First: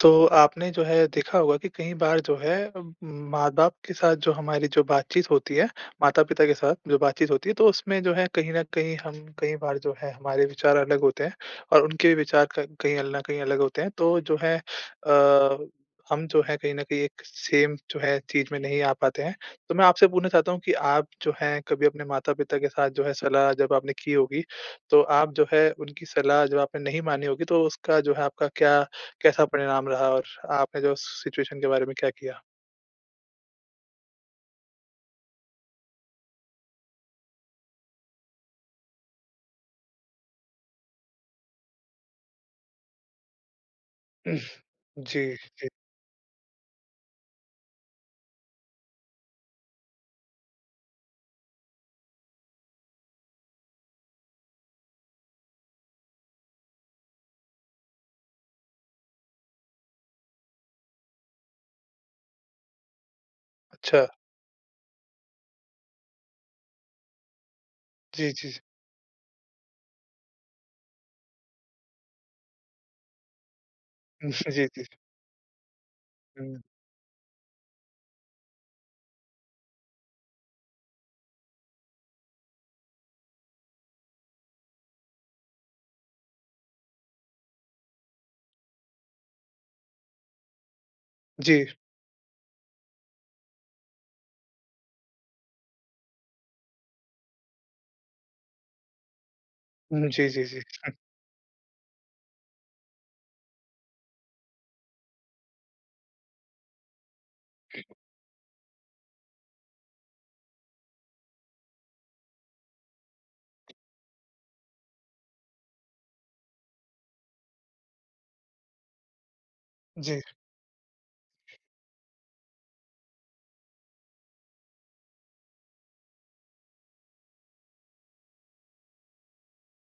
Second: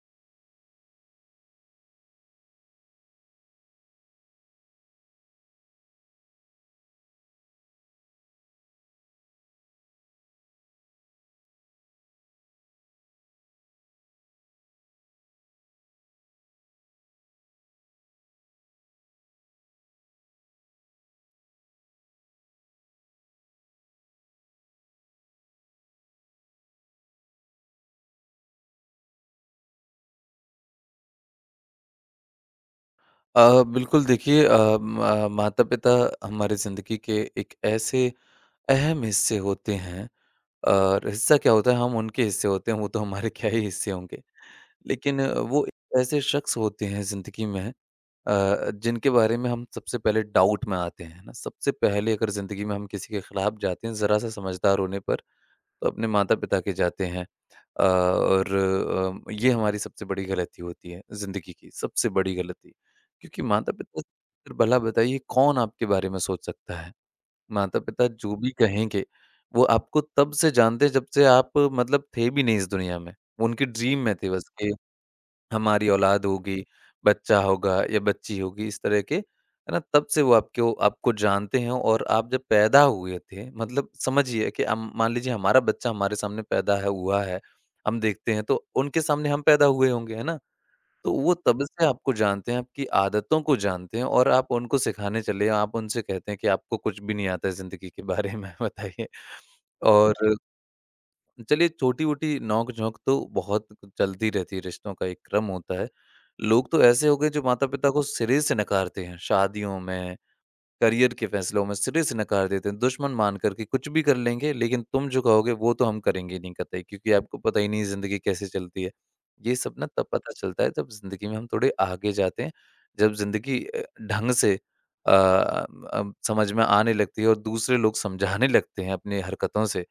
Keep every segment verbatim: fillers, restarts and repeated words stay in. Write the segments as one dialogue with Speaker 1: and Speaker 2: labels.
Speaker 1: तो आपने जो है देखा होगा कि कई बार जो है अम, माँ-बाप के साथ जो हमारी जो बातचीत होती है, माता-पिता के साथ जो बातचीत होती है, तो उसमें जो है कहीं न कहीं हम कई बार जो है हमारे विचार अलग होते हैं और उनके भी विचार क कहीं अल ना कहीं अलग होते हैं। तो जो है अ, हम जो है कहीं न कहीं एक सेम जो है चीज़ में नहीं आ पाते हैं। तो मैं आपसे पूछना चाहता हूँ कि आप जो है कभी अपने माता-पिता के साथ जो है सलाह जब आपने की होगी, तो आप जो है उनकी सलाह जब आपने नहीं मानी होगी, तो उसका जो है आपका क्या कैसा परिणाम रहा और आपने जो सिचुएशन के बारे में क्या किया?
Speaker 2: अ, बिल्कुल देखिए अ, म माता-पिता हमारी ज़िंदगी के एक ऐसे अहम हिस्से होते हैं और हिस्सा क्या होता है हम उनके हिस्से होते हैं, वो तो हमारे क्या ही हिस्से होंगे। लेकिन
Speaker 1: जी,
Speaker 2: अ, वो एक ऐसे शख्स होते हैं ज़िंदगी में, अ, जिनके बारे में हम सबसे पहले डाउट में आते हैं, है ना? सबसे पहले अगर ज़िंदगी में हम किसी के खिलाफ जाते हैं ज़रा-सा समझदार होने पर तो अपने माता-पिता के जाते हैं। अ, और अम, ये हमारी सबसे बड़ी गलती होती है ज़िंदगी की, सबसे बड़ी गलती। क्योंकि माता-पिता
Speaker 1: अच्छा।
Speaker 2: फिर भला बताइए कौन आपके बारे में सोच सकता है? माता-पिता
Speaker 1: जी,
Speaker 2: जो
Speaker 1: जी,
Speaker 2: भी
Speaker 1: जी।
Speaker 2: कहेंगे, वो आपको तब से जानते हैं जब से आप मतलब थे भी नहीं इस दुनिया में। उनकी ड्रीम में थे बस
Speaker 1: जी,
Speaker 2: कि
Speaker 1: जी।
Speaker 2: हमारी औलाद
Speaker 1: हुँ,
Speaker 2: होगी, बच्चा होगा या बच्ची होगी इस तरह के, है ना? तब से वो आपको आपको जानते हैं और आप जब पैदा हुए थे मतलब समझिए कि हम मान लीजिए हमारा बच्चा हमारे सामने पैदा है हुआ है, हम देखते हैं तो उनके सामने हम पैदा हुए होंगे, है ना? तो वो तब
Speaker 1: जी।
Speaker 2: से आपको जानते हैं, आपकी आदतों को जानते हैं और आप उनको सिखाने चले आप उनसे कहते हैं कि आपको कुछ भी नहीं आता है ज़िंदगी के बारे में बताइए।
Speaker 1: हुँ,
Speaker 2: और
Speaker 1: जी, जी, जी।
Speaker 2: चलिए छोटी-वोटी नोक-झोंक तो बहुत चलती रहती है, रिश्तों का एक क्रम होता है। लोग तो ऐसे हो गए जो माता-पिता को सिरे से नकारते हैं, शादियों में, करियर के फैसलों में सिरे से नकार देते हैं, दुश्मन मान कर के कुछ भी कर लेंगे लेकिन तुम जो कहोगे वो तो हम करेंगे ही नहीं कतई क्योंकि आपको पता ही नहीं ज़िंदगी कैसे चलती है। ये सब ना तब
Speaker 1: जी,
Speaker 2: पता चलता है जब ज़िंदगी में हम थोड़े आगे जाते हैं, जब ज़िंदगी अ, ढंग से अ, अब समझ में आने लगती है और दूसरे लोग समझाने लगते हैं अपनी हरकतों से।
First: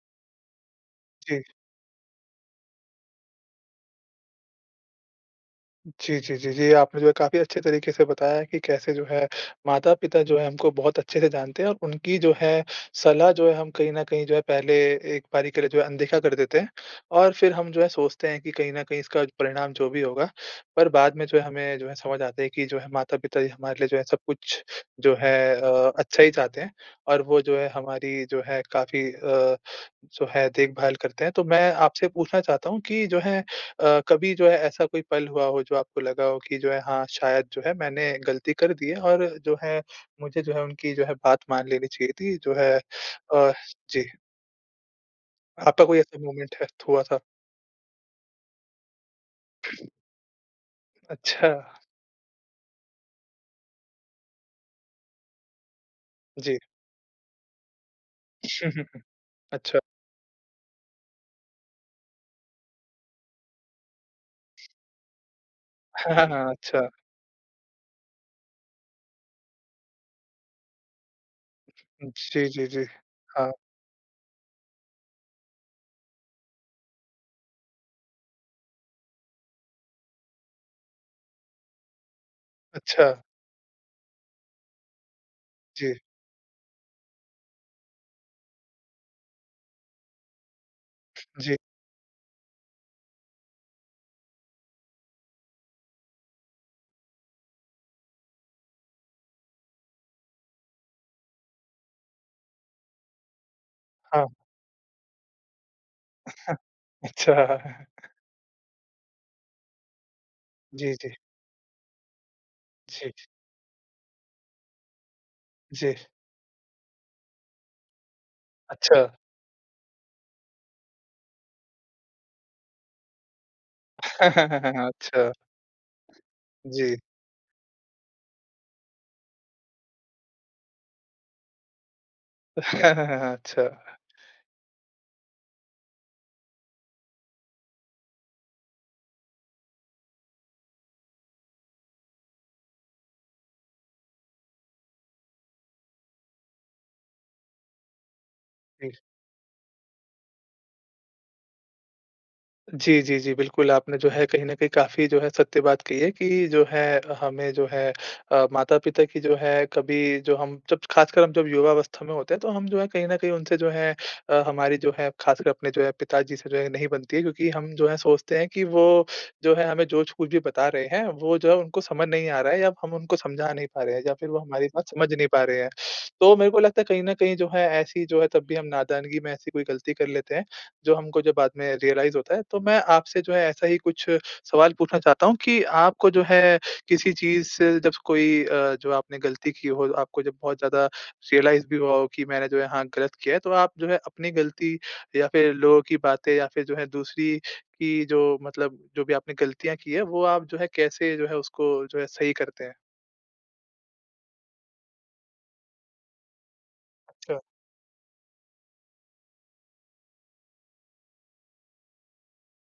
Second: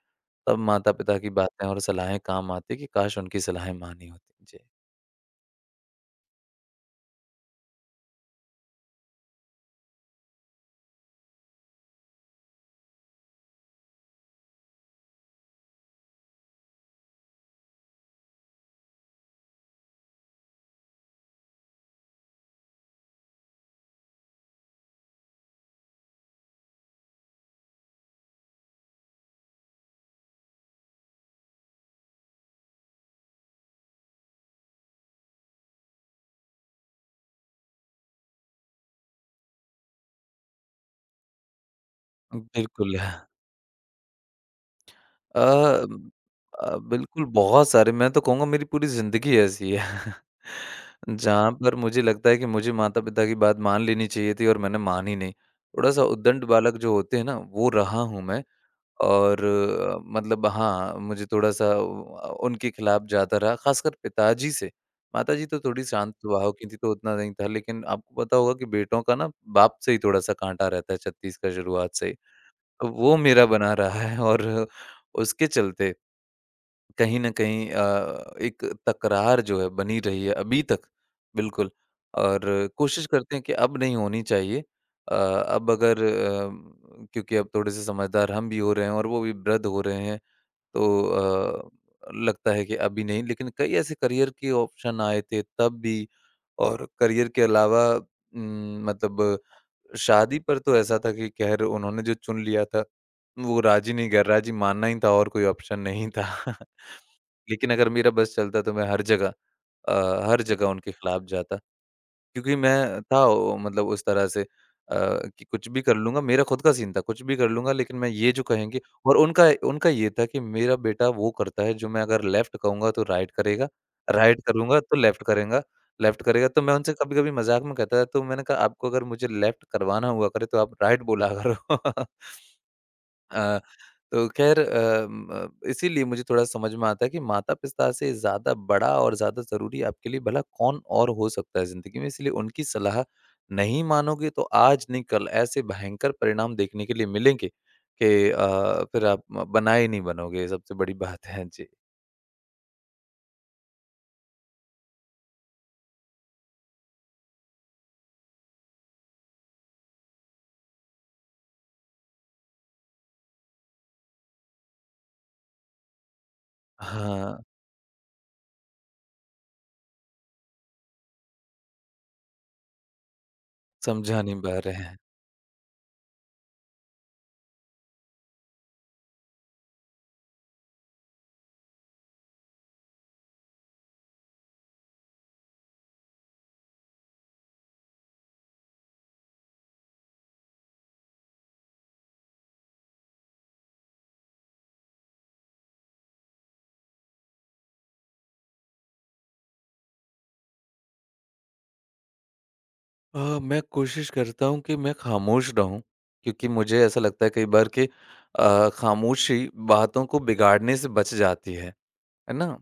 Speaker 2: तब माता-पिता की
Speaker 1: जी।
Speaker 2: बातें और सलाहें काम आती कि काश उनकी सलाहें मानी होती। जी।
Speaker 1: जी, जी, जी, जी। आपने जो है काफ़ी अच्छे तरीके से बताया है कि कैसे जो है माता-पिता जो है हमको बहुत अच्छे से जानते हैं और उनकी जो है सलाह जो है हम कहीं न कहीं जो है पहले एक बारी के लिए जो है अनदेखा कर देते हैं और फिर हम जो है सोचते हैं कि कहीं न कहीं इसका परिणाम जो भी होगा, पर बाद में जो है हमें जो है समझ आता है कि जो है माता-पिता ही हमारे लिए जो है सब कुछ जो है अ, अच्छा ही चाहते हैं और वो जो है हमारी जो है काफ़ी अ जो है देखभाल करते हैं। तो मैं आपसे पूछना चाहता हूँ कि जो है अ, कभी जो है ऐसा कोई पल हुआ हो जो आपको लगा हो कि जो है हाँ, शायद जो है मैंने गलती कर दी है और जो है मुझे जो है उनकी जो है बात मान लेनी चाहिए थी जो है
Speaker 2: बिल्कुल।
Speaker 1: अ, जी,
Speaker 2: अ,
Speaker 1: आपका कोई ऐसा मोमेंट है
Speaker 2: अ,
Speaker 1: हुआ था?
Speaker 2: बिल्कुल बहुत सारे मैं तो कहूँगा मेरी पूरी ज़िंदगी ऐसी है।
Speaker 1: अच्छा,
Speaker 2: जहाँ पर मुझे लगता है कि मुझे माता-पिता की बात मान लेनी चाहिए थी और मैंने मानी नहीं। थोड़ा-सा उद्दंड
Speaker 1: जी।
Speaker 2: बालक जो होते हैं ना, वो रहा हूँ मैं।
Speaker 1: हुँ, हुँ, हुँ।
Speaker 2: और
Speaker 1: अच्छा।
Speaker 2: अ, मतलब हाँ, मुझे थोड़ा-सा अ, उनके खिलाफ जाता रहा, ख़ासकर पिताजी से। माताजी तो थोड़ी शांत
Speaker 1: हाँ, हाँ,
Speaker 2: स्वभाव की थी,
Speaker 1: अच्छा।
Speaker 2: तो उतना नहीं था, लेकिन आपको पता होगा कि बेटों का ना बाप से ही थोड़ा-सा काँटा रहता है, छत्तीस का शुरुआत से ही।
Speaker 1: जी, जी, जी।
Speaker 2: तो वो मेरा
Speaker 1: हाँ,
Speaker 2: बना रहा है और उसके चलते कहीं न कहीं अ, एक तकरार जो है बनी रही है अभी तक, बिल्कुल। और कोशिश
Speaker 1: अच्छा।
Speaker 2: करते हैं कि अब नहीं होनी चाहिए। अ, अब
Speaker 1: जी,
Speaker 2: अगर अ, क्योंकि अब थोड़े-से समझदार हम भी हो रहे हैं और वो भी वृद्ध हो रहे हैं,
Speaker 1: जी।
Speaker 2: तो अ, लगता है कि अभी नहीं। लेकिन कई ऐसे करियर के ऑप्शन आए थे तब भी और करियर के अलावा उम, मतलब शादी पर तो ऐसा था कि ख़ैर उन्होंने जो चुन लिया था, वो राज़ी नहीं
Speaker 1: हाँ,
Speaker 2: गैर-राज़ी मानना ही था और कोई ऑप्शन नहीं था।
Speaker 1: अच्छा।
Speaker 2: लेकिन अगर मेरा बस चलता तो मैं हर जगह अ, हर जगह उनके
Speaker 1: जी, जी।
Speaker 2: खिलाफ जाता क्योंकि मैं
Speaker 1: जी,
Speaker 2: था ओ, मतलब उस तरह से अ, कि कुछ भी कर
Speaker 1: जी।
Speaker 2: लूँगा, मेरा खुद का सीन था, कुछ भी कर लूँगा लेकिन मैं ये जो कहेंगे
Speaker 1: अच्छा।
Speaker 2: और उनका उनका ये था कि मेरा बेटा वो करता है जो मैं अगर लेफ्ट कहूँगा तो राइट करेगा, राइट करूँगा तो लेफ्ट
Speaker 1: अच्छा।
Speaker 2: करेगा, लेफ्ट करेगा तो मैं उनसे
Speaker 1: जी।
Speaker 2: कभी-कभी मज़ाक में कहता था तो मैंने कहा आपको अगर मुझे लेफ्ट करवाना हुआ करे तो आप राइट बोला करो। हाँ,
Speaker 1: अच्छा।
Speaker 2: तो ख़ैर अम, अ, इसीलिए मुझे थोड़ा समझ में आता है कि माता-पिता से ज़्यादा बड़ा और ज़्यादा ज़रूरी आपके लिए भला कौन और हो सकता है ज़िंदगी में, इसलिए उनकी सलाह नहीं मानोगे तो आज नहीं कल ऐसे भयंकर परिणाम देखने के लिए मिलेंगे कि अ,
Speaker 1: ठीक।
Speaker 2: फिर आप म बनाए नहीं बनोगे, सबसे बड़ी बात है। जी।
Speaker 1: जी, जी, जी, बिल्कुल आपने जो है कहीं न कहीं काफ़ी जो है सत्य बात कही है कि जो है हमें जो है अ, माता-पिता की जो है कभी जो हम जब ख़ासकर हम जब युवावस्था में होते हैं तो हम जो है कहीं न कहीं उनसे जो है अ, हमारी जो है ख़ासकर अपने जो है पिताजी से जो है नहीं बनती है
Speaker 2: हाँ,
Speaker 1: क्योंकि हम जो है सोचते हैं कि वो जो है हमें जो कुछ भी बता रहे हैं वो जो है उनको समझ नहीं आ रहा है या हम उनको समझा नहीं पा रहे हैं या
Speaker 2: समझा
Speaker 1: फ़िर
Speaker 2: नहीं
Speaker 1: वो
Speaker 2: पा
Speaker 1: हमारी
Speaker 2: रहे
Speaker 1: बात
Speaker 2: हैं।
Speaker 1: समझ नहीं पा रहे हैं। तो मेरे को लगता है कहीं न कहीं जो है ऐसी जो है तब भी हम नादानगी में ऐसी कोई गलती कर लेते हैं जो हमको जब बाद में रियलाइज़ होता है, तो मैं आपसे जो है ऐसा ही कुछ सवाल पूछना चाहता हूँ कि आपको जो है किसी चीज़ से जब कोई अ, जो आपने गलती की हो, आपको जब बहुत ज़्यादा रियलाइज़ भी हुआ हो कि मैंने जो है हाँ, गलत किया है, तो आप जो है अपनी गलती या फिर लोगों की बातें या फिर जो है दूसरी की जो मतलब जो भी आपने गलतियाँ की है, वो आप जो है कैसे जो है उसको जो है सही करते हैं?
Speaker 2: अ, मैं कोशिश करता हूँ कि मैं खामोश रहूँ, क्योंकि मुझे ऐसा लगता है
Speaker 1: अच्छा,
Speaker 2: कई बार कि अ, खामोशी बातों को बिगाड़ने से बच जाती है। है ना?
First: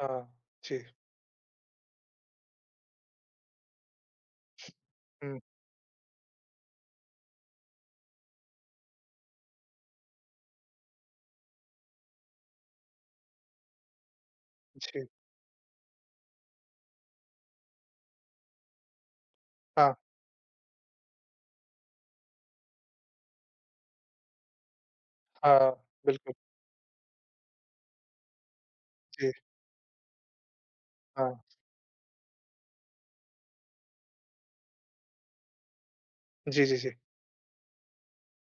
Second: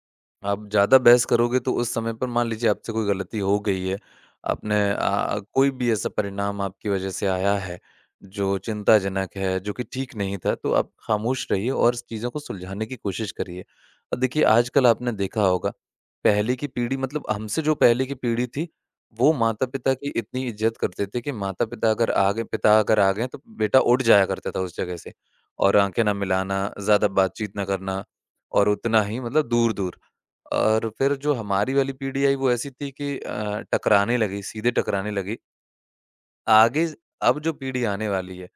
Speaker 1: हाँ,
Speaker 2: आप
Speaker 1: जी।
Speaker 2: ज़्यादा बहस करोगे तो उस समय पर मान लीजिए आपसे कोई गलती हो गई है, आपने
Speaker 1: हुँ,
Speaker 2: अ, कोई भी ऐसा परिणाम आपकी वजह से आया है, जो चिंताजनक है, जो कि ठीक नहीं था, तो आप खामोश रहिए और इस चीज़ों को सुलझाने की कोशिश करिए। अ, देखिए आजकल
Speaker 1: जी।
Speaker 2: आपने देखा होगा, पहले की पीढ़ी मतलब हमसे जो पहले की पीढ़ी थी, वो
Speaker 1: हाँ,
Speaker 2: माता-पिता की इतनी इज़्ज़त करते थे कि माता-पिता अगर आ गए पिता अगर आ गए तो बेटा उठ जाया करता था उस जगह से
Speaker 1: हाँ,
Speaker 2: और आँखें ना
Speaker 1: बिल्कुल।
Speaker 2: मिलाना, ज़्यादा बातचीत ना करना और उतना ही
Speaker 1: जी,
Speaker 2: मतलब दूर-दूर। और फिर जो
Speaker 1: हाँ।
Speaker 2: हमारी वाली पीढ़ी आई वो ऐसी थी कि अ, टकराने लगी, सीधे टकराने लगी।
Speaker 1: जी, जी,
Speaker 2: आगे
Speaker 1: जी।
Speaker 2: अब जो पीढ़ी आने वाली है,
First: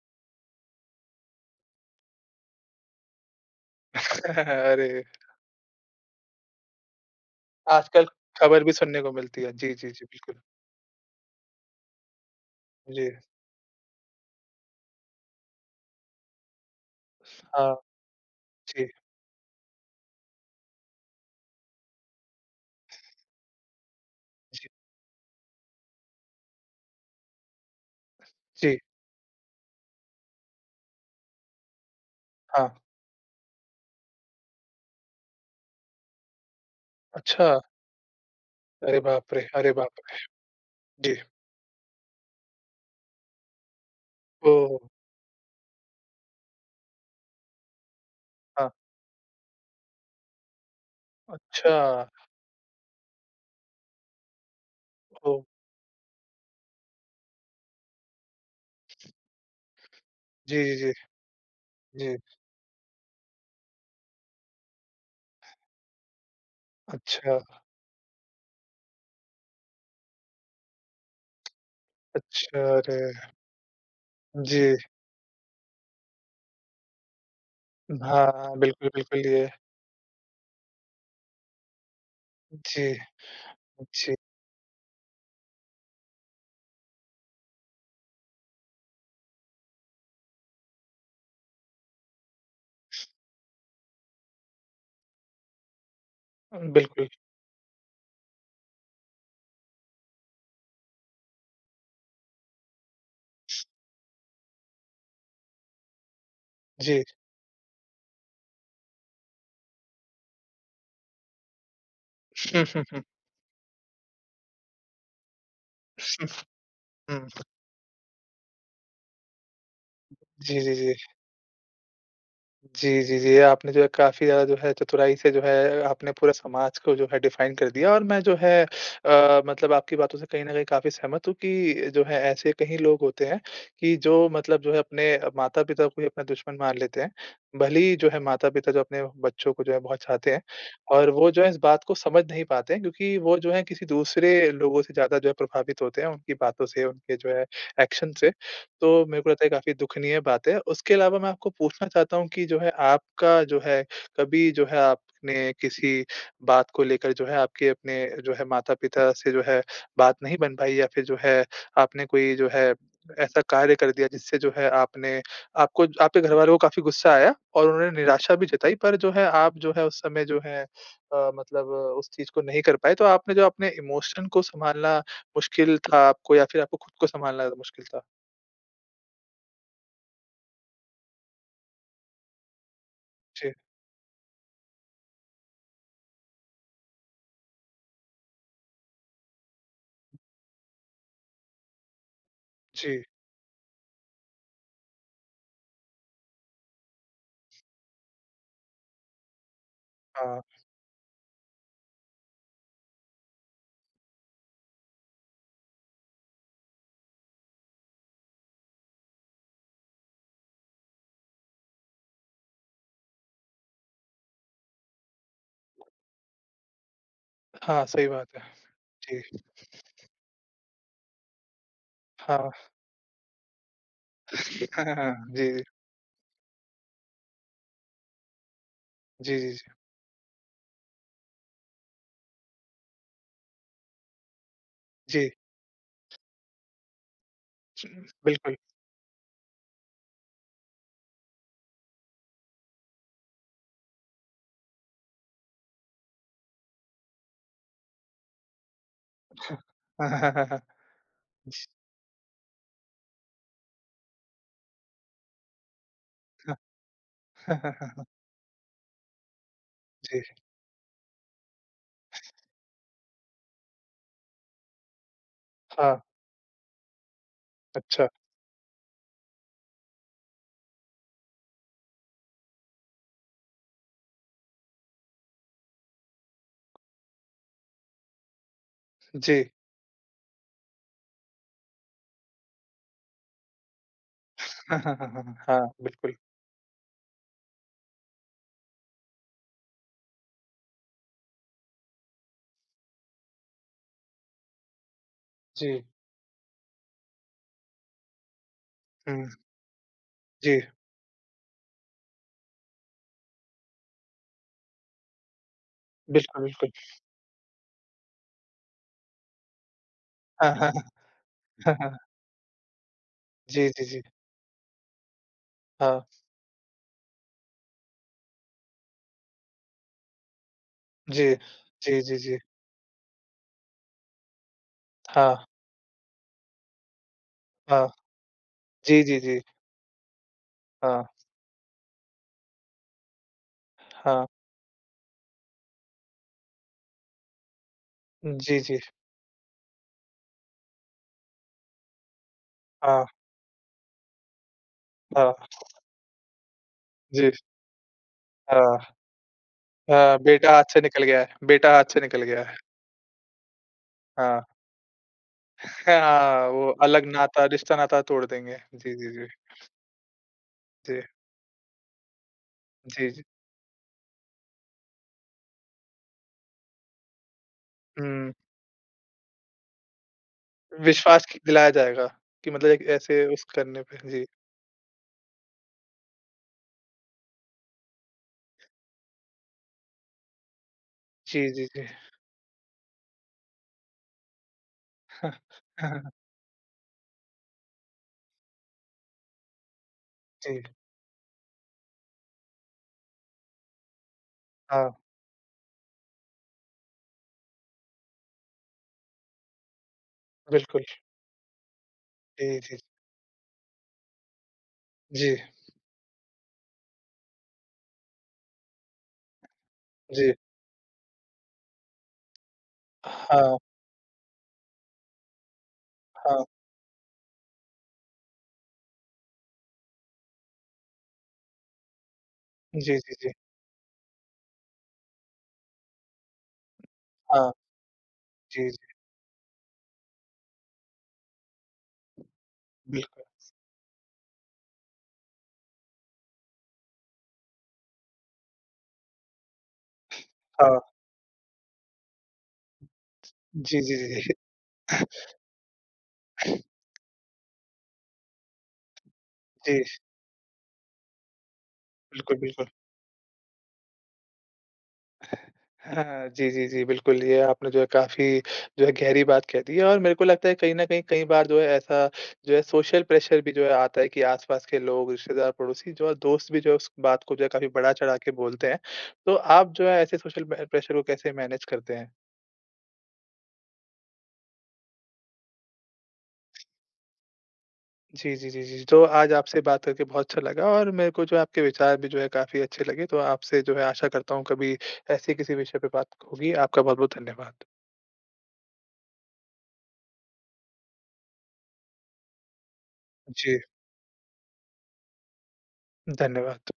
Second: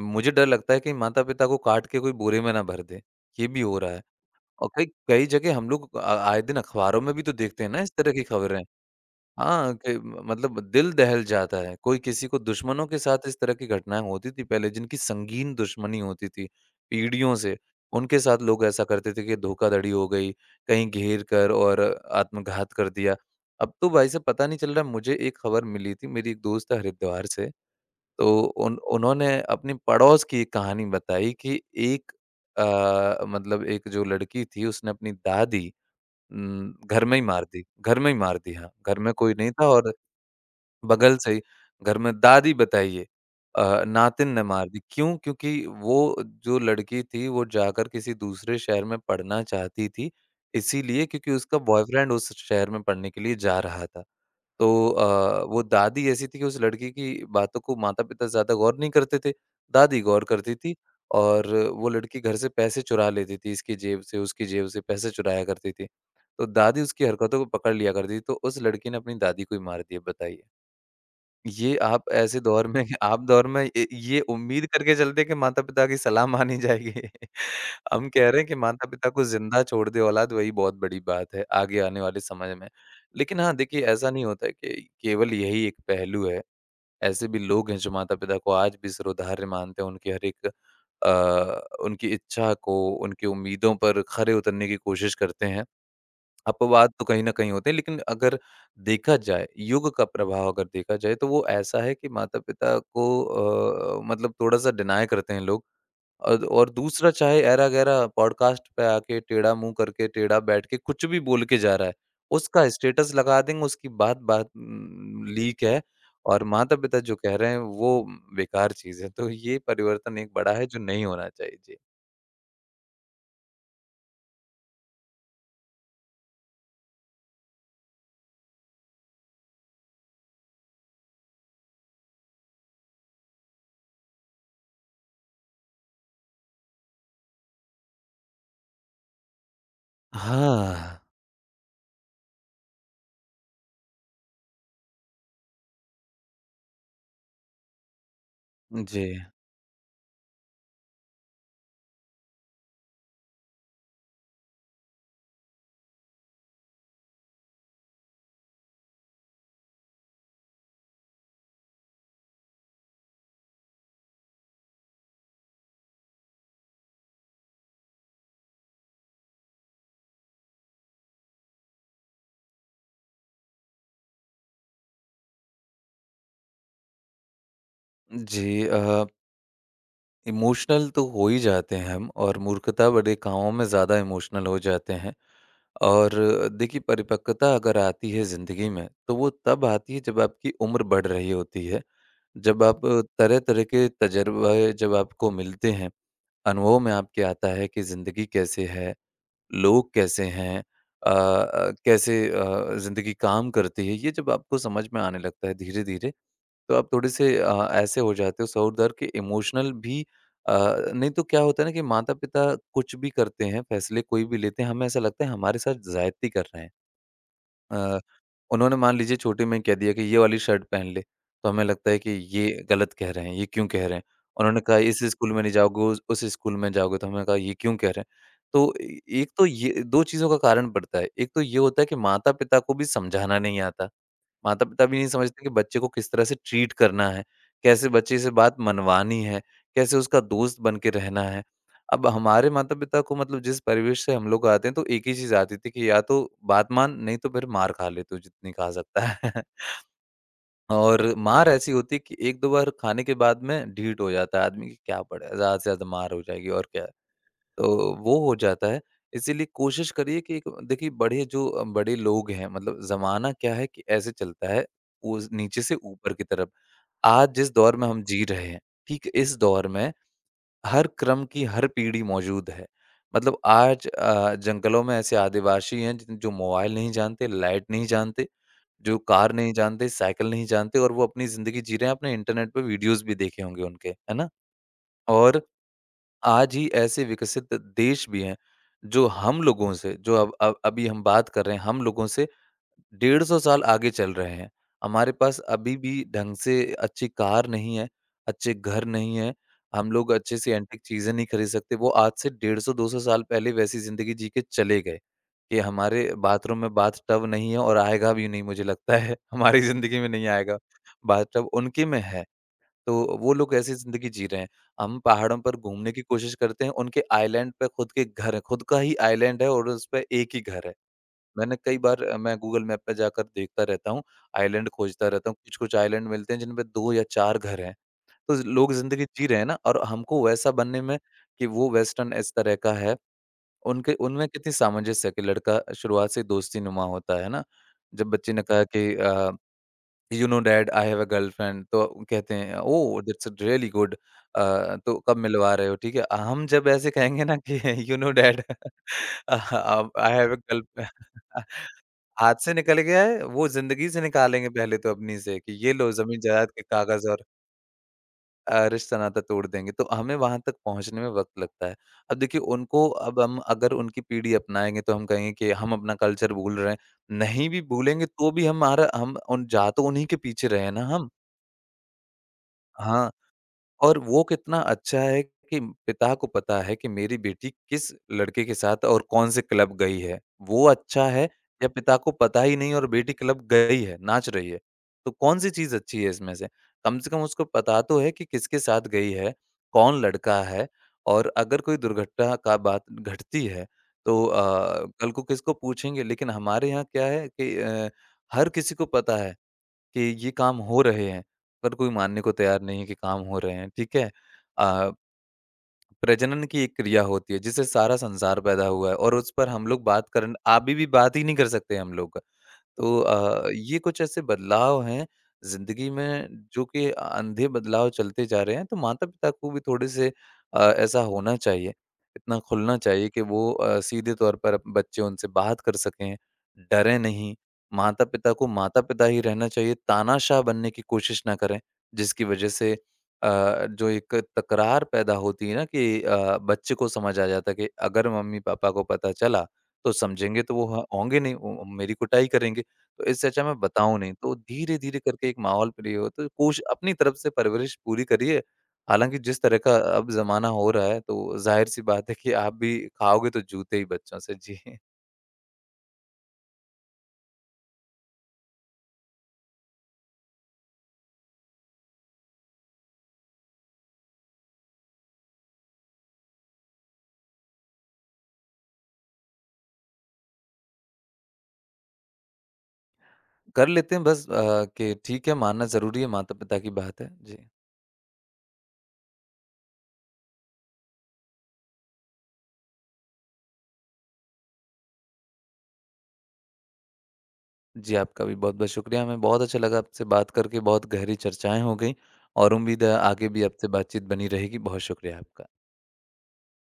Speaker 2: मुझे डर लगता है कि माता-पिता को काट के कोई बोरे में ना भर दे, ये भी हो रहा है। और कई
Speaker 1: अरे!
Speaker 2: कई जगह हम लोग अ, आए दिन अखबारों में भी तो देखते हैं ना इस
Speaker 1: आजकल
Speaker 2: तरह की खबरें।
Speaker 1: खबर भी सुनने को मिलती है। जी,
Speaker 2: हाँ,
Speaker 1: जी,
Speaker 2: कि
Speaker 1: जी,
Speaker 2: म
Speaker 1: बिल्कुल।
Speaker 2: मतलब दिल दहल जाता है। कोई किसी को दुश्मनों के
Speaker 1: जी,
Speaker 2: साथ इस तरह की घटनाएँ होती थी पहले जिनकी संगीन दुश्मनी होती थी, पीढ़ियों से।
Speaker 1: हाँ,
Speaker 2: उनके साथ लोग ऐसा
Speaker 1: जी,
Speaker 2: करते थे कि धोखाधड़ी हो गई, कहीं घेर कर और आत्मघात कर दिया। अब तो भाई साहब पता नहीं
Speaker 1: जी,
Speaker 2: चल रहा मुझे एक खबर मिली थी, मेरी एक दोस्त है हरिद्वार से, तो उन
Speaker 1: जी,
Speaker 2: उन्होंने अपने पड़ोस की एक कहानी बताई कि एक
Speaker 1: हाँ।
Speaker 2: अ, मतलब एक जो लड़की थी उसने अपनी दादी उम, घर में ही मार
Speaker 1: अच्छा!
Speaker 2: दी। घर में ही मार दी हाँ, घर
Speaker 1: अरे
Speaker 2: में
Speaker 1: बाप
Speaker 2: कोई
Speaker 1: रे!
Speaker 2: नहीं था
Speaker 1: अरे
Speaker 2: और
Speaker 1: बाप रे!
Speaker 2: बगल
Speaker 1: जी।
Speaker 2: से ही घर में दादी बताइए, अ, नातिन ने मार
Speaker 1: ओह!
Speaker 2: दी। क्यों? क्योंकि वो जो लड़की थी वो जाकर किसी दूसरे
Speaker 1: हाँ,
Speaker 2: शहर में पढ़ना चाहती थी, इसीलिए क्योंकि उसका
Speaker 1: अच्छा।
Speaker 2: बॉयफ्रेंड उस शहर में पढ़ने के लिए जा रहा था। तो
Speaker 1: ओह!
Speaker 2: अ, वो दादी ऐसी थी कि उस लड़की की बातों को माता-पिता ज़्यादा गौर नहीं करते थे, दादी गौर करती
Speaker 1: जी, जी,
Speaker 2: थी
Speaker 1: जी,
Speaker 2: और वो
Speaker 1: जी।
Speaker 2: लड़की घर से पैसे चुरा लेती थी, इसकी जेब से, उसकी जेब से पैसे चुराया करती थी। तो दादी उसकी
Speaker 1: अच्छा,
Speaker 2: हरकतों को पकड़ लिया करती थी, तो उस लड़की ने अपनी दादी को ही मार दिया, बताइए। ये आप ऐसे
Speaker 1: अच्छा,
Speaker 2: दौर में
Speaker 1: अरे!
Speaker 2: आप दौर में ये ये उम्मीद
Speaker 1: जी,
Speaker 2: करके चलते कि माता-पिता की सलाह मानी जाएगी। हम कह रहे हैं कि
Speaker 1: हाँ, बिल्कुल,
Speaker 2: माता-पिता को
Speaker 1: बिल्कुल ये
Speaker 2: ज़िंदा छोड़ दे औलाद वही बहुत बड़ी बात है, आगे आने वाले समय में।
Speaker 1: जी,
Speaker 2: लेकिन हाँ, देखिए ऐसा
Speaker 1: जी,
Speaker 2: नहीं होता है कि केवल यही एक पहलू है। ऐसे भी लोग हैं जो माता-पिता को आज भी सिरोधार्य मानते हैं, उनकी हर एक अ, उनकी इच्छा को, उनकी उम्मीदों पर खरे उतरने की कोशिश करते हैं। अपवाद तो
Speaker 1: बिल्कुल,
Speaker 2: कहीं न कहीं होते हैं, लेकिन अगर देखा जाए, युग का प्रभाव अगर देखा जाए, तो वो ऐसा है कि माता-पिता को अ, मतलब थोड़ा-सा डिनाय करते हैं लोग और और
Speaker 1: जी।
Speaker 2: दूसरा चाहे ऐरा-गैरा पॉडकास्ट पे आके टेढ़ा मुँह करके, टेढ़ा बैठ के कुछ भी बोल के जा रहा है,
Speaker 1: हुँ,
Speaker 2: उसका
Speaker 1: हुँ, हुँ,
Speaker 2: स्टेटस लगा देंगे, उसकी बात-बात उम, लीक है और माता-पिता जो कह
Speaker 1: हुँ।
Speaker 2: रहे हैं, वो बेकार चीज़ है। तो ये परिवर्तन एक बड़ा
Speaker 1: जी,
Speaker 2: है,
Speaker 1: जी,
Speaker 2: जो
Speaker 1: जी।
Speaker 2: नहीं होना चाहिए। जी।
Speaker 1: जी, जी, जी। आपने जो है काफ़ी ज़्यादा जो है चतुराई से जो है आपने पूरा समाज को जो है डिफ़ाइन कर दिया और मैं जो है अ, मतलब आपकी बातों से कहीं न कहीं काफ़ी सहमत हूँ कि जो है ऐसे कहीं लोग होते हैं कि जो मतलब जो है अपने माता-पिता को ही अपना दुश्मन मान लेते हैं। भले ही जो है माता-पिता जो अपने बच्चों को जो है बहुत चाहते हैं
Speaker 2: हाँ।
Speaker 1: और वो जो है इस बात को समझ नहीं पाते हैं क्योंकि वो जो है किसी दूसरे लोगों से ज़्यादा जो है प्रभावित होते हैं उनकी बातों से, उनके जो है एक्शन से। तो
Speaker 2: जी।
Speaker 1: मेरे को लगता है काफ़ी दुखनीय बात है। उसके अलावा मैं आपको पूछना चाहता हूँ कि जो है आपका जो है कभी जो है आपने किसी बात को लेकर जो है आपके अपने जो है माता-पिता से जो है बात नहीं बन पाई या फिर जो है आपने कोई जो है ऐसा कार्य कर दिया जिससे जो है आपने आपको आपके घरवालों को काफ़ी गुस्सा आया और उन्होंने निराशा भी जताई पर जो है आप जो है उस समय जो है अ, मतलब अ, उस चीज़ को नहीं कर पाए। तो आपने जो अपने इमोशन को सँभालना मुश्किल था आपको या फिर आपको खुद को सँभालना मुश्किल था?
Speaker 2: जी अ इमोशनल तो हो ही जाते हैं हम और मूर्खता बड़े कामों
Speaker 1: जी।
Speaker 2: में ज़्यादा इमोशनल हो जाते हैं और देखिए परिपक्वता अगर आती है ज़िंदगी में तो वो तब आती है जब आपकी उम्र बढ़ रही होती है, जब आप
Speaker 1: जी,
Speaker 2: तरह तरह के तजर्बे जब आपको मिलते हैं, अनुभव में आपके आता है कि ज़िंदगी कैसे है, लोग कैसे
Speaker 1: हाँ।
Speaker 2: हैं, अ, अ, कैसे ज़िंदगी काम करती है ये जब आपको समझ में आने लगता है धीरे धीरे, तो आप थोड़े से अ, ऐसे हो जाते हो सहोदर कि इमोशनल भी अ, नहीं तो क्या होता है ना कि माता-पिता कुछ भी करते हैं, फैसले कोई भी लेते हैं, हमें ऐसा लगता है हमारे साथ ज़्यादती कर रहे हैं।
Speaker 1: हाँ,
Speaker 2: अ,
Speaker 1: सही बात है।
Speaker 2: उन्होंने मान लीजिए
Speaker 1: जी,
Speaker 2: छोटे में कह दिया कि ये वाली शर्ट पहन ले, तो हमें लगता है कि ये
Speaker 1: हाँ।
Speaker 2: गलत कह रहे हैं, ये क्यों कह रहे हैं? उन्होंने कहा
Speaker 1: ए
Speaker 2: इस स्कूल में नहीं
Speaker 1: जी,
Speaker 2: जाओगे, उस उस स्कूल में जाओगे, तो हमने कहा ये क्यों कह रहे हैं? तो ए एक
Speaker 1: जी,
Speaker 2: तो
Speaker 1: जी, जी।
Speaker 2: ये दो चीज़ों का कारण पड़ता है। एक तो ये होता है कि माता-पिता को भी समझाना नहीं आता। माता-पिता भी नहीं
Speaker 1: जी,
Speaker 2: समझते कि बच्चे को किस तरह से ट्रीट करना है, कैसे बच्चे से
Speaker 1: बिल्कुल।
Speaker 2: बात मनवानी है, कैसे उसका दोस्त बन के रहना है। अब हमारे माता-पिता को मतलब जिस परिवेश से हम लोग आते हैं, तो एक ही चीज़ आती थी कि या तो बात मान, नहीं तो फिर मार खा ले तू जितनी खा सकता है। और मार ऐसी होती है कि एक दो बार खाने के बाद में ढीठ हो जाता है आदमी कि क्या पड़े, ज़्यादा से ज़्यादा मार हो जाएगी और क्या। तो वो हो जाता है। इसीलिए कोशिश करिए
Speaker 1: जी,
Speaker 2: कि एक देखिए बड़े जो अ, बड़े लोग हैं मतलब ज़माना क्या है कि ऐसे चलता है, उस नीचे से
Speaker 1: हाँ,
Speaker 2: ऊपर की तरफ। आज जिस दौर में हम
Speaker 1: अच्छा।
Speaker 2: जी रहे हैं, ठीक इस दौर में हर क्रम की हर पीढ़ी मौजूद है। मतलब आज अ, जंगलों में ऐसे आदिवासी हैं जिन जो मोबाइल नहीं जानते, लाइट नहीं जानते, जो कार
Speaker 1: जी।
Speaker 2: नहीं जानते, साइकिल नहीं जानते और वो अपनी ज़िंदगी जी रहे हैं। आपने इंटरनेट पे वीडियोज़ भी देखे होंगे उनके, है ना? और
Speaker 1: हाँ, बिल्कुल।
Speaker 2: आज ही ऐसे विकसित देश भी हैं, जो हम लोगों से जो अब अब अभी हम बात कर रहे हैं, हम लोगों से डेढ़ सौ साल आगे चल रहे हैं। हमारे पास अभी
Speaker 1: जी,
Speaker 2: भी ढंग से अच्छी कार नहीं है, अच्छे घर नहीं
Speaker 1: हुँ,
Speaker 2: है, हम लोग अच्छे से
Speaker 1: जी,
Speaker 2: एंटीक चीज़ें नहीं खरीद सकते। वो आज से डेढ़ सौ दो सौ साल पहले वैसी ज़िंदगी जी के चले गए, कि हमारे
Speaker 1: बिल्कुल,
Speaker 2: बाथरूम
Speaker 1: बिल्कुल।
Speaker 2: में बाथ टब नहीं है और आएगा भी नहीं मुझे लगता है, हमारी ज़िंदगी में नहीं आएगा। बाथ टब
Speaker 1: हाँ
Speaker 2: उनके
Speaker 1: हाँ
Speaker 2: में है। तो वो लोग
Speaker 1: जी,
Speaker 2: ऐसी
Speaker 1: जी, जी,
Speaker 2: ज़िंदगी जी रहे हैं। हम पहाड़ों पर घूमने
Speaker 1: हाँ,
Speaker 2: की कोशिश करते हैं, उनके आइलैंड पे खुद के घर है, खुद का ही आइलैंड है और उसपे एक ही घर है।
Speaker 1: जी।
Speaker 2: मैंने कई
Speaker 1: जी,
Speaker 2: बार अ,
Speaker 1: जी,
Speaker 2: मैं
Speaker 1: जी,
Speaker 2: गूगल मैप पे जाकर देखता रहता हूँ, आइलैंड खोजता रहता
Speaker 1: हाँ,
Speaker 2: हूँ, कुछ-कुछ आइलैंड मिलते हैं जिनमें दो या चार घर हैं।
Speaker 1: हाँ।
Speaker 2: तो लोग
Speaker 1: जी,
Speaker 2: ज़िंदगी
Speaker 1: जी,
Speaker 2: जी रहे
Speaker 1: जी,
Speaker 2: हैं ना और हमको वैसा बनने में
Speaker 1: हाँ,
Speaker 2: कि वो वेस्टर्न इस तरह का है, उनके
Speaker 1: हाँ।
Speaker 2: उनमें कितनी सामंजस्य है कि लड़का शुरुआत से दोस्ती नुमा होता है ना? जब बच्चे ने
Speaker 1: जी,
Speaker 2: कहा
Speaker 1: जी,
Speaker 2: कि uh you know dad I have a girlfriend तो कहते हैं ओह
Speaker 1: हाँ,
Speaker 2: दैट्स रियली गुड तो कब
Speaker 1: हाँ,
Speaker 2: मिलवा रहे हो ठीक है हम जब ऐसे कहेंगे
Speaker 1: जी,
Speaker 2: ना कि यू नो डैड
Speaker 1: हाँ,
Speaker 2: आई
Speaker 1: हाँ,
Speaker 2: हैव अ
Speaker 1: बेटा हाथ
Speaker 2: गर्ल
Speaker 1: से निकल गया है बेटा हाथ से निकल
Speaker 2: हाथ
Speaker 1: गया
Speaker 2: से
Speaker 1: है।
Speaker 2: निकल गया है वो जिंदगी से
Speaker 1: हाँ।
Speaker 2: निकालेंगे पहले तो अपनी से कि ये लो जमीन
Speaker 1: हाँ,
Speaker 2: जायदाद के
Speaker 1: वो अलग
Speaker 2: कागज और
Speaker 1: नाता रिश्ता नाता तोड़ देंगे।
Speaker 2: अ,
Speaker 1: जी,
Speaker 2: रिश्ता
Speaker 1: जी,
Speaker 2: नाता
Speaker 1: जी।
Speaker 2: तोड़ देंगे तो हमें वहां तक
Speaker 1: जी,
Speaker 2: पहुंचने में वक्त लगता है अब देखिए उनको
Speaker 1: जी,
Speaker 2: अब
Speaker 1: जी।
Speaker 2: हम अगर उनकी पीढ़ी अपनाएंगे तो हम कहेंगे कि हम अपना कल्चर भूल रहे हैं नहीं भी भूलेंगे तो
Speaker 1: हुँ,
Speaker 2: भी हमारा हम उन जा तो उन्हीं के पीछे रहे हैं ना हम।
Speaker 1: विश्वास क दिलाया जाएगा कि मतलब एक
Speaker 2: हाँ,
Speaker 1: ऐसे उस करने
Speaker 2: और
Speaker 1: पे
Speaker 2: वो
Speaker 1: जी।
Speaker 2: कितना अच्छा है कि पिता को पता है कि मेरी बेटी किस लड़के के साथ और कौन-से क्लब गई है। वो अच्छा है
Speaker 1: जी, जी,
Speaker 2: या
Speaker 1: जी।
Speaker 2: पिता को पता ही नहीं और बेटी क्लब गई है, नाच रही है। तो कौन-सी चीज़
Speaker 1: हाँ,
Speaker 2: अच्छी है
Speaker 1: हाँ,
Speaker 2: इसमें से? कम से कम उसको पता तो है कि किसके साथ गई है, कौन लड़का
Speaker 1: जी,
Speaker 2: है और अगर कोई दुर्घटना का बात घटती है तो अ,
Speaker 1: हाँ,
Speaker 2: कल को किसको पूछेंगे? लेकिन हमारे यहाँ क्या है कि अ, हर किसी को पता है। कि ये काम हो
Speaker 1: बिल्कुल।
Speaker 2: रहे हैं, पर कोई मानने को
Speaker 1: जी,
Speaker 2: तैयार
Speaker 1: जी,
Speaker 2: नहीं है कि काम हो रहे हैं, ठीक है? अ,
Speaker 1: जी,
Speaker 2: प्रजनन की एक क्रिया होती है जिससे सारा संसार पैदा हुआ है और उस पर हम लोग बात
Speaker 1: जी।
Speaker 2: करन अभी भी बात ही नहीं कर सकते हम लोग। तो अ,
Speaker 1: हाँ,
Speaker 2: ये कुछ ऐसे बदलाव हैं ज़िंदगी में
Speaker 1: हाँ।
Speaker 2: जो कि अंधे बदलाव चलते जा रहे हैं, तो माता-पिता को भी थोड़े से अ, ऐसा होना चाहिए, इतना खुलना
Speaker 1: जी,
Speaker 2: चाहिए
Speaker 1: जी,
Speaker 2: कि
Speaker 1: जी।
Speaker 2: वो अ, सीधे तौर पर अप बच्चे उनसे बात कर सकें, डरें नहीं।
Speaker 1: हाँ,
Speaker 2: माता-पिता को
Speaker 1: जी, जी,
Speaker 2: माता-पिता ही रहना चाहिए, तानाशाह बनने की कोशिश ना करें, जिसकी वजह से
Speaker 1: बिल्कुल।
Speaker 2: अ, जो एक तकरार पैदा होती है ना कि अ, बच्चे को समझ आ जाता है कि अगर मम्मी-पापा को पता चला, तो समझेंगे तो वो
Speaker 1: हाँ,
Speaker 2: ह होंगे नहीं, वो मेरी कुटाई करेंगे। तो इससे अच्छा मैं
Speaker 1: जी, जी,
Speaker 2: बताऊँ नहीं। तो
Speaker 1: जी,
Speaker 2: धीरे-धीरे करके एक माहौल प्रिय हो, तो कोश अपनी तरफ से परवरिश पूरी करिए। हालाँकि जिस तरह का
Speaker 1: जी,
Speaker 2: अब ज़माना हो रहा है, तो ज़ाहिर-सी बात है कि
Speaker 1: बिल्कुल,
Speaker 2: आप
Speaker 1: बिल्कुल।
Speaker 2: भी खाओगे तो जूते ही बच्चों से। जी।
Speaker 1: हाँ, जी, जी, जी, बिल्कुल, ये आपने जो है काफ़ी जो है गहरी बात कह दी है और मेरे को लगता है कहीं न कहीं कई बार जो है ऐसा जो है सोशल प्रेशर भी जो है आता है कि आस-पास के लोग, रिश्तेदार, पड़ोसी जो है दोस्त भी जो है उस बात को जो है काफ़ी बढ़ा-चढ़ा के बोलते हैं। तो आप जो है ऐसे सोशल प्रे प्रेशर को कैसे मैनेज करते हैं?
Speaker 2: कर लेते हैं बस अ, कि ठीक है, मानना ज़रूरी है, माता-पिता की बात है। जी।
Speaker 1: जी, जी, जी, जी, तो आज आपसे बात करके बहुत अच्छा लगा और मेरे को जो है आपके विचार भी जो है काफ़ी अच्छे लगे, तो आपसे जो है आशा करता हूँ कभी ऐसे किसी विषय पे बात होगी। आपका बहुत-बहुत धन्यवाद।
Speaker 2: जी, आपका भी बहुत-बहुत शुक्रिया। हमें बहुत अच्छा लगा आपसे बात करके, बहुत गहरी चर्चाएँ हो गईं और उम्मीद है आगे भी
Speaker 1: जी,
Speaker 2: आपसे बातचीत बनी रहेगी। बहुत शुक्रिया आपका।
Speaker 1: धन्यवाद।